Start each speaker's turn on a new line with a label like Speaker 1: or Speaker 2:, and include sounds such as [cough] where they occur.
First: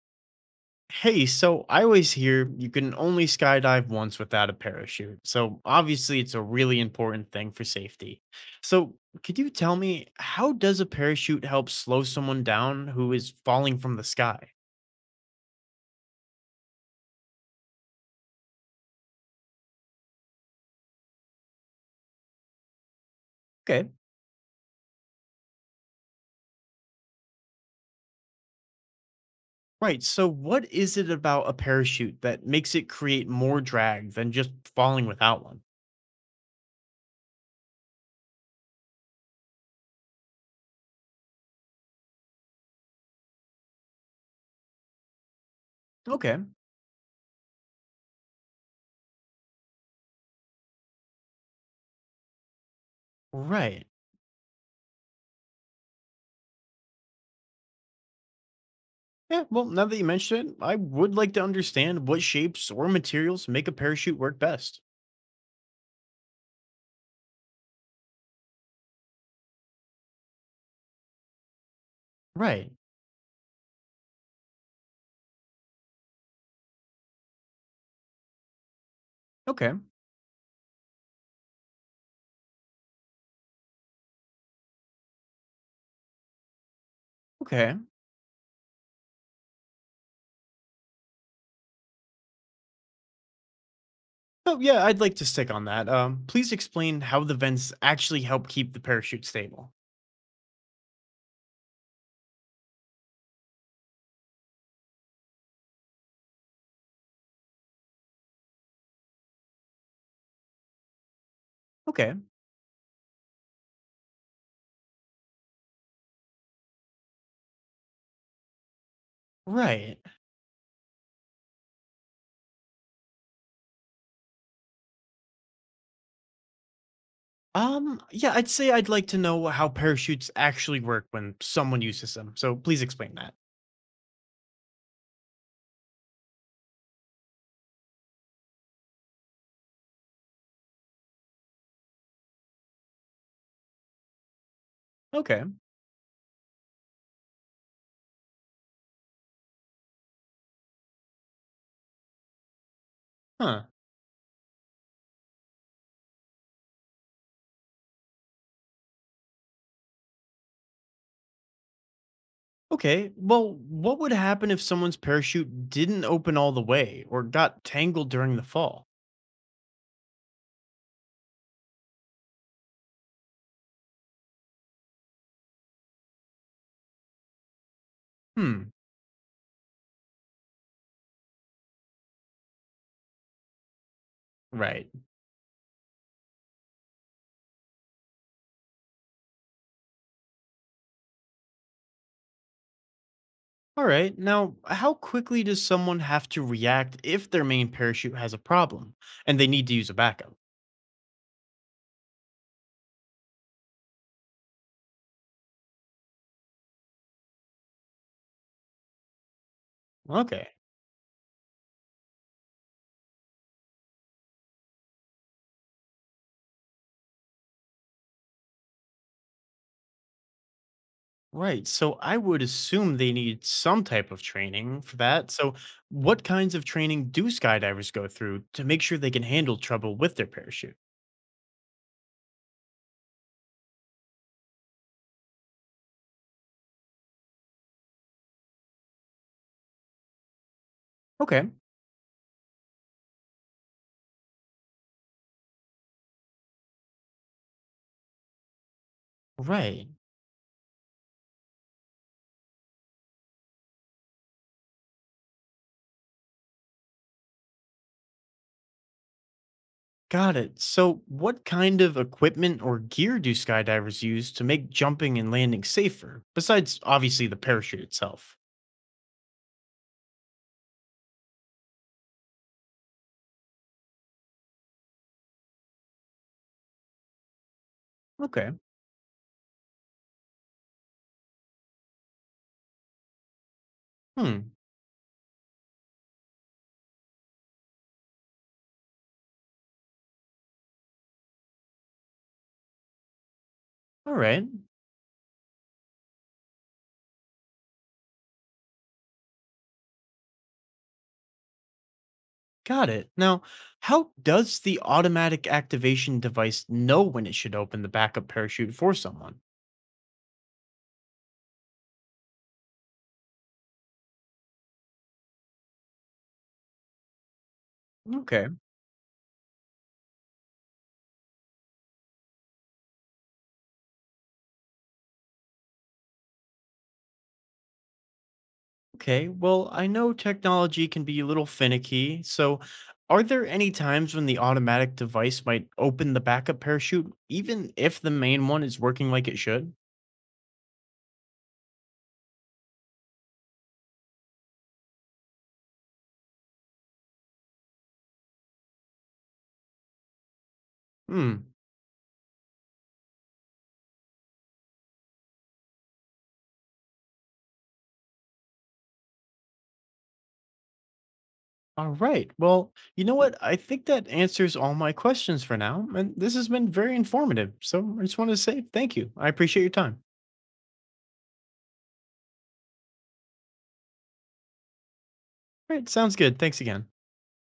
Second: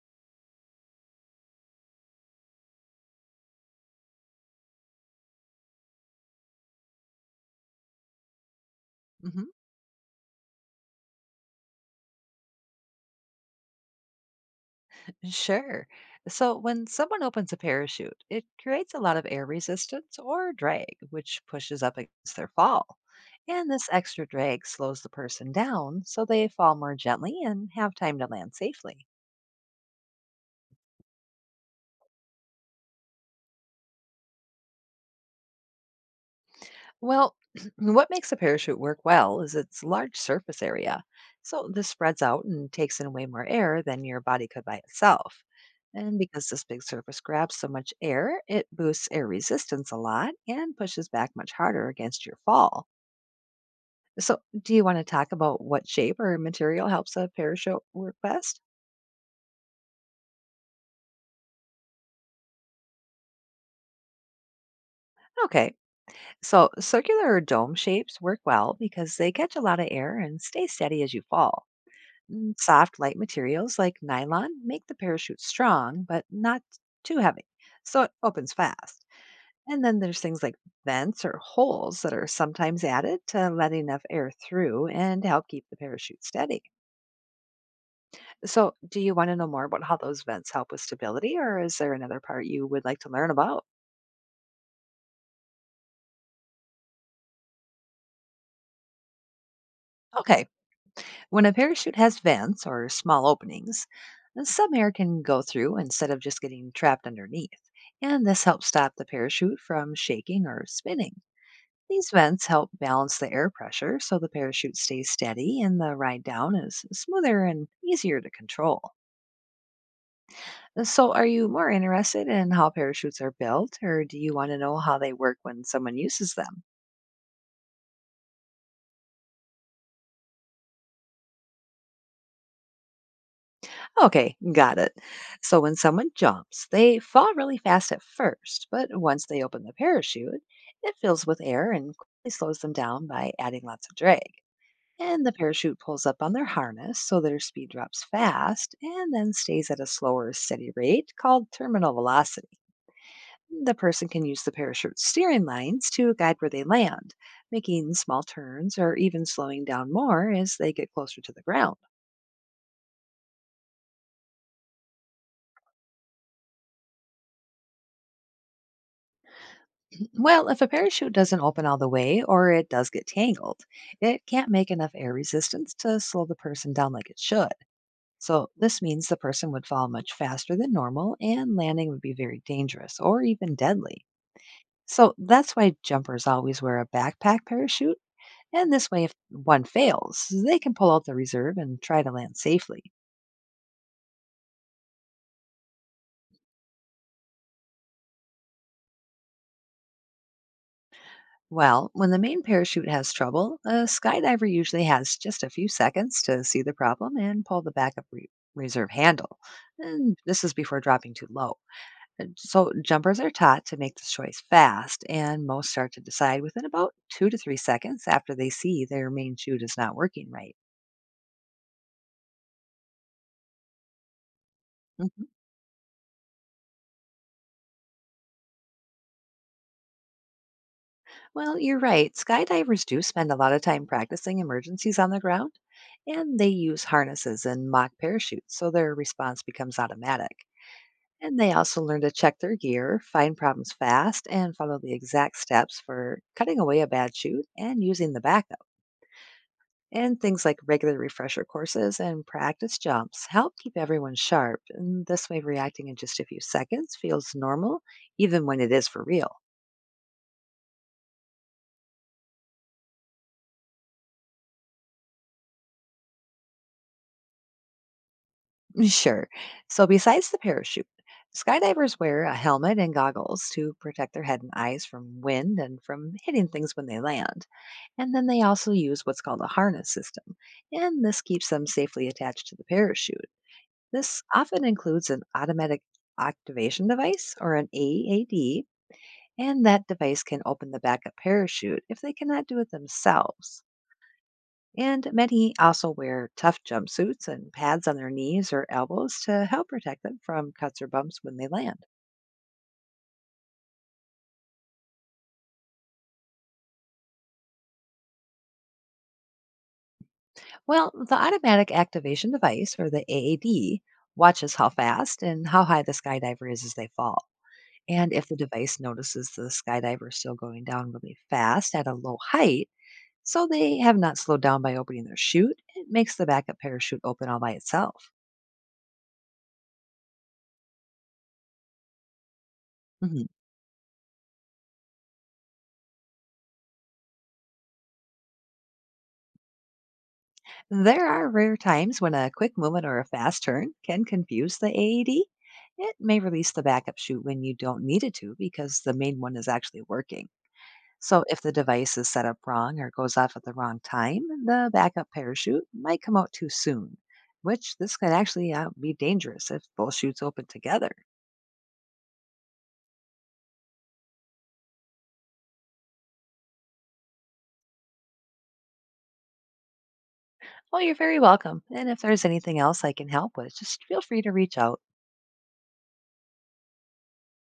Speaker 1: Hey, so I always hear you can only skydive once without a parachute. So obviously, it's a really important thing for safety. So, could you
Speaker 2: hmm
Speaker 1: tell me, how does a parachute help slow someone down who is falling from the sky?
Speaker 2: Sure. So when someone opens a parachute, it creates a lot of air resistance or drag, which pushes up against their fall. And this
Speaker 1: Okay.
Speaker 2: extra drag slows the person down so they fall more gently and have time to land safely.
Speaker 1: Right. So, what is it about a parachute that makes it create more drag than just falling without one?
Speaker 2: Well, [clears throat] what makes a parachute work well is its large surface area. So this spreads out and takes in way more air than your body could by itself. And
Speaker 1: Okay.
Speaker 2: because this big surface grabs so much air, it boosts air resistance a lot and pushes back much harder against your fall.
Speaker 1: Right.
Speaker 2: So, do you want to talk about what shape or material helps a parachute work best?
Speaker 1: Yeah, well, now that you mention it, I would like to understand what shapes or materials make a parachute work best.
Speaker 2: Okay, so circular or dome shapes work well because they catch a lot of air and stay steady as you fall.
Speaker 1: Right.
Speaker 2: Soft, light materials like nylon make the parachute strong, but not too heavy, so it opens fast.
Speaker 1: Okay.
Speaker 2: And then there's things like vents or holes that are sometimes added to let enough air through and help keep the parachute steady.
Speaker 1: Okay.
Speaker 2: So, do you want to know more about how those vents help with stability, or is there another part you would like to learn about?
Speaker 1: Oh, yeah, I'd like to stick on that. Please explain how the vents actually help keep the parachute stable.
Speaker 2: Okay, when a parachute has vents or small openings, some air can go through instead of just getting trapped underneath, and this helps stop the parachute from shaking or spinning. These
Speaker 1: Okay,
Speaker 2: vents help balance the air pressure so the parachute stays steady and the ride down is smoother and easier to control.
Speaker 1: right.
Speaker 2: So are you more interested in how parachutes are built, or do you want to know how they work when someone uses them?
Speaker 1: Yeah, I'd say I'd like to know how parachutes actually work when someone uses them. So please explain that.
Speaker 2: Okay, got it. So when someone jumps, they fall really fast at first, but once they open the parachute, it fills with air and quickly slows them down by adding lots of drag. And the
Speaker 1: Okay.
Speaker 2: parachute pulls up on their harness so their speed drops fast and then stays at a slower, steady rate called terminal velocity.
Speaker 1: Huh.
Speaker 2: The person can use the parachute steering lines to guide where they land, making small turns or even slowing down more as they get closer to the ground.
Speaker 1: Okay. Well, what would happen if someone's parachute didn't open all the way or got tangled during the fall?
Speaker 2: Well, if a parachute doesn't open all the way or it does get tangled, it can't make enough air resistance to slow the person down like it should. So,
Speaker 1: Hmm.
Speaker 2: this means the person would fall much faster than normal and landing would be very dangerous or even deadly.
Speaker 1: Right.
Speaker 2: So, that's why jumpers always wear a backpack parachute. And this way, if one fails, they can pull out the reserve and try to land safely.
Speaker 1: All right. Now, how quickly does someone have to react if their main parachute has a problem and they need to use a backup?
Speaker 2: Well, when the main parachute has trouble, a skydiver usually has just a few seconds to see the problem and pull the backup reserve handle. And this
Speaker 1: Okay.
Speaker 2: is before dropping too low. And so, jumpers are taught to make this choice fast, and most start to decide within about 2 to 3 seconds after they see their main chute is not working right.
Speaker 1: Right. So I would assume they need some type of training for
Speaker 2: Mhm.
Speaker 1: that. So, what kinds of training do skydivers go through to make sure they can handle trouble with their parachute?
Speaker 2: Well, you're right. Skydivers do spend a lot of time practicing emergencies on the ground, and they use harnesses and mock parachutes, so their response becomes automatic. And
Speaker 1: Okay.
Speaker 2: they also learn to check their gear, find problems fast, and follow the exact steps for cutting away a bad shoot and using the backup.
Speaker 1: Right.
Speaker 2: And things like regular refresher courses and practice jumps help keep everyone sharp. And this way, reacting in just a few seconds feels normal, even when it is for real.
Speaker 1: Got it. So, what kind of equipment or gear do skydivers use to make jumping and landing safer, besides obviously the parachute itself?
Speaker 2: Sure. So, besides the parachute, skydivers wear a helmet and goggles to protect their head and eyes from wind and from hitting things when they land. And then they
Speaker 1: Okay.
Speaker 2: also use what's called a harness system, and this keeps them safely attached to the parachute. This
Speaker 1: Hmm.
Speaker 2: often includes an automatic activation device or an AAD, and that device can open the backup parachute if they cannot do it themselves.
Speaker 1: All right.
Speaker 2: And many also wear tough jumpsuits and pads on their knees or elbows to help protect them from cuts or bumps when they land.
Speaker 1: Got it. Now, how does the automatic activation device know when it should open the backup parachute for someone?
Speaker 2: Well, the automatic activation device, or the AAD, watches how fast and how high the skydiver is as they fall. And if the
Speaker 1: Okay.
Speaker 2: device notices the skydiver is still going down really fast at a low height, so they have not slowed down by opening their chute, it makes the backup parachute open all by itself.
Speaker 1: Okay, well, I know technology can be a little finicky, so are
Speaker 2: Mhm.
Speaker 1: there any times when the automatic device might open the backup parachute, even if the main one is working like it should?
Speaker 2: There are rare times when a quick movement or a fast turn can confuse the AED. It may release the backup chute when you don't need it to because the main one is actually working. So, if
Speaker 1: Hmm.
Speaker 2: the device is set up wrong or goes off at the wrong time, the backup parachute might come out too soon, which this could actually be dangerous if both chutes open together.
Speaker 1: All right. Well, you know what? I think that answers all my questions for now, and this has been very informative. So I just wanted to say thank you. I appreciate your time.
Speaker 2: Well, you're very welcome. And if there's anything else I can help with, just feel free to reach out.
Speaker 1: All right, sounds good. Thanks again.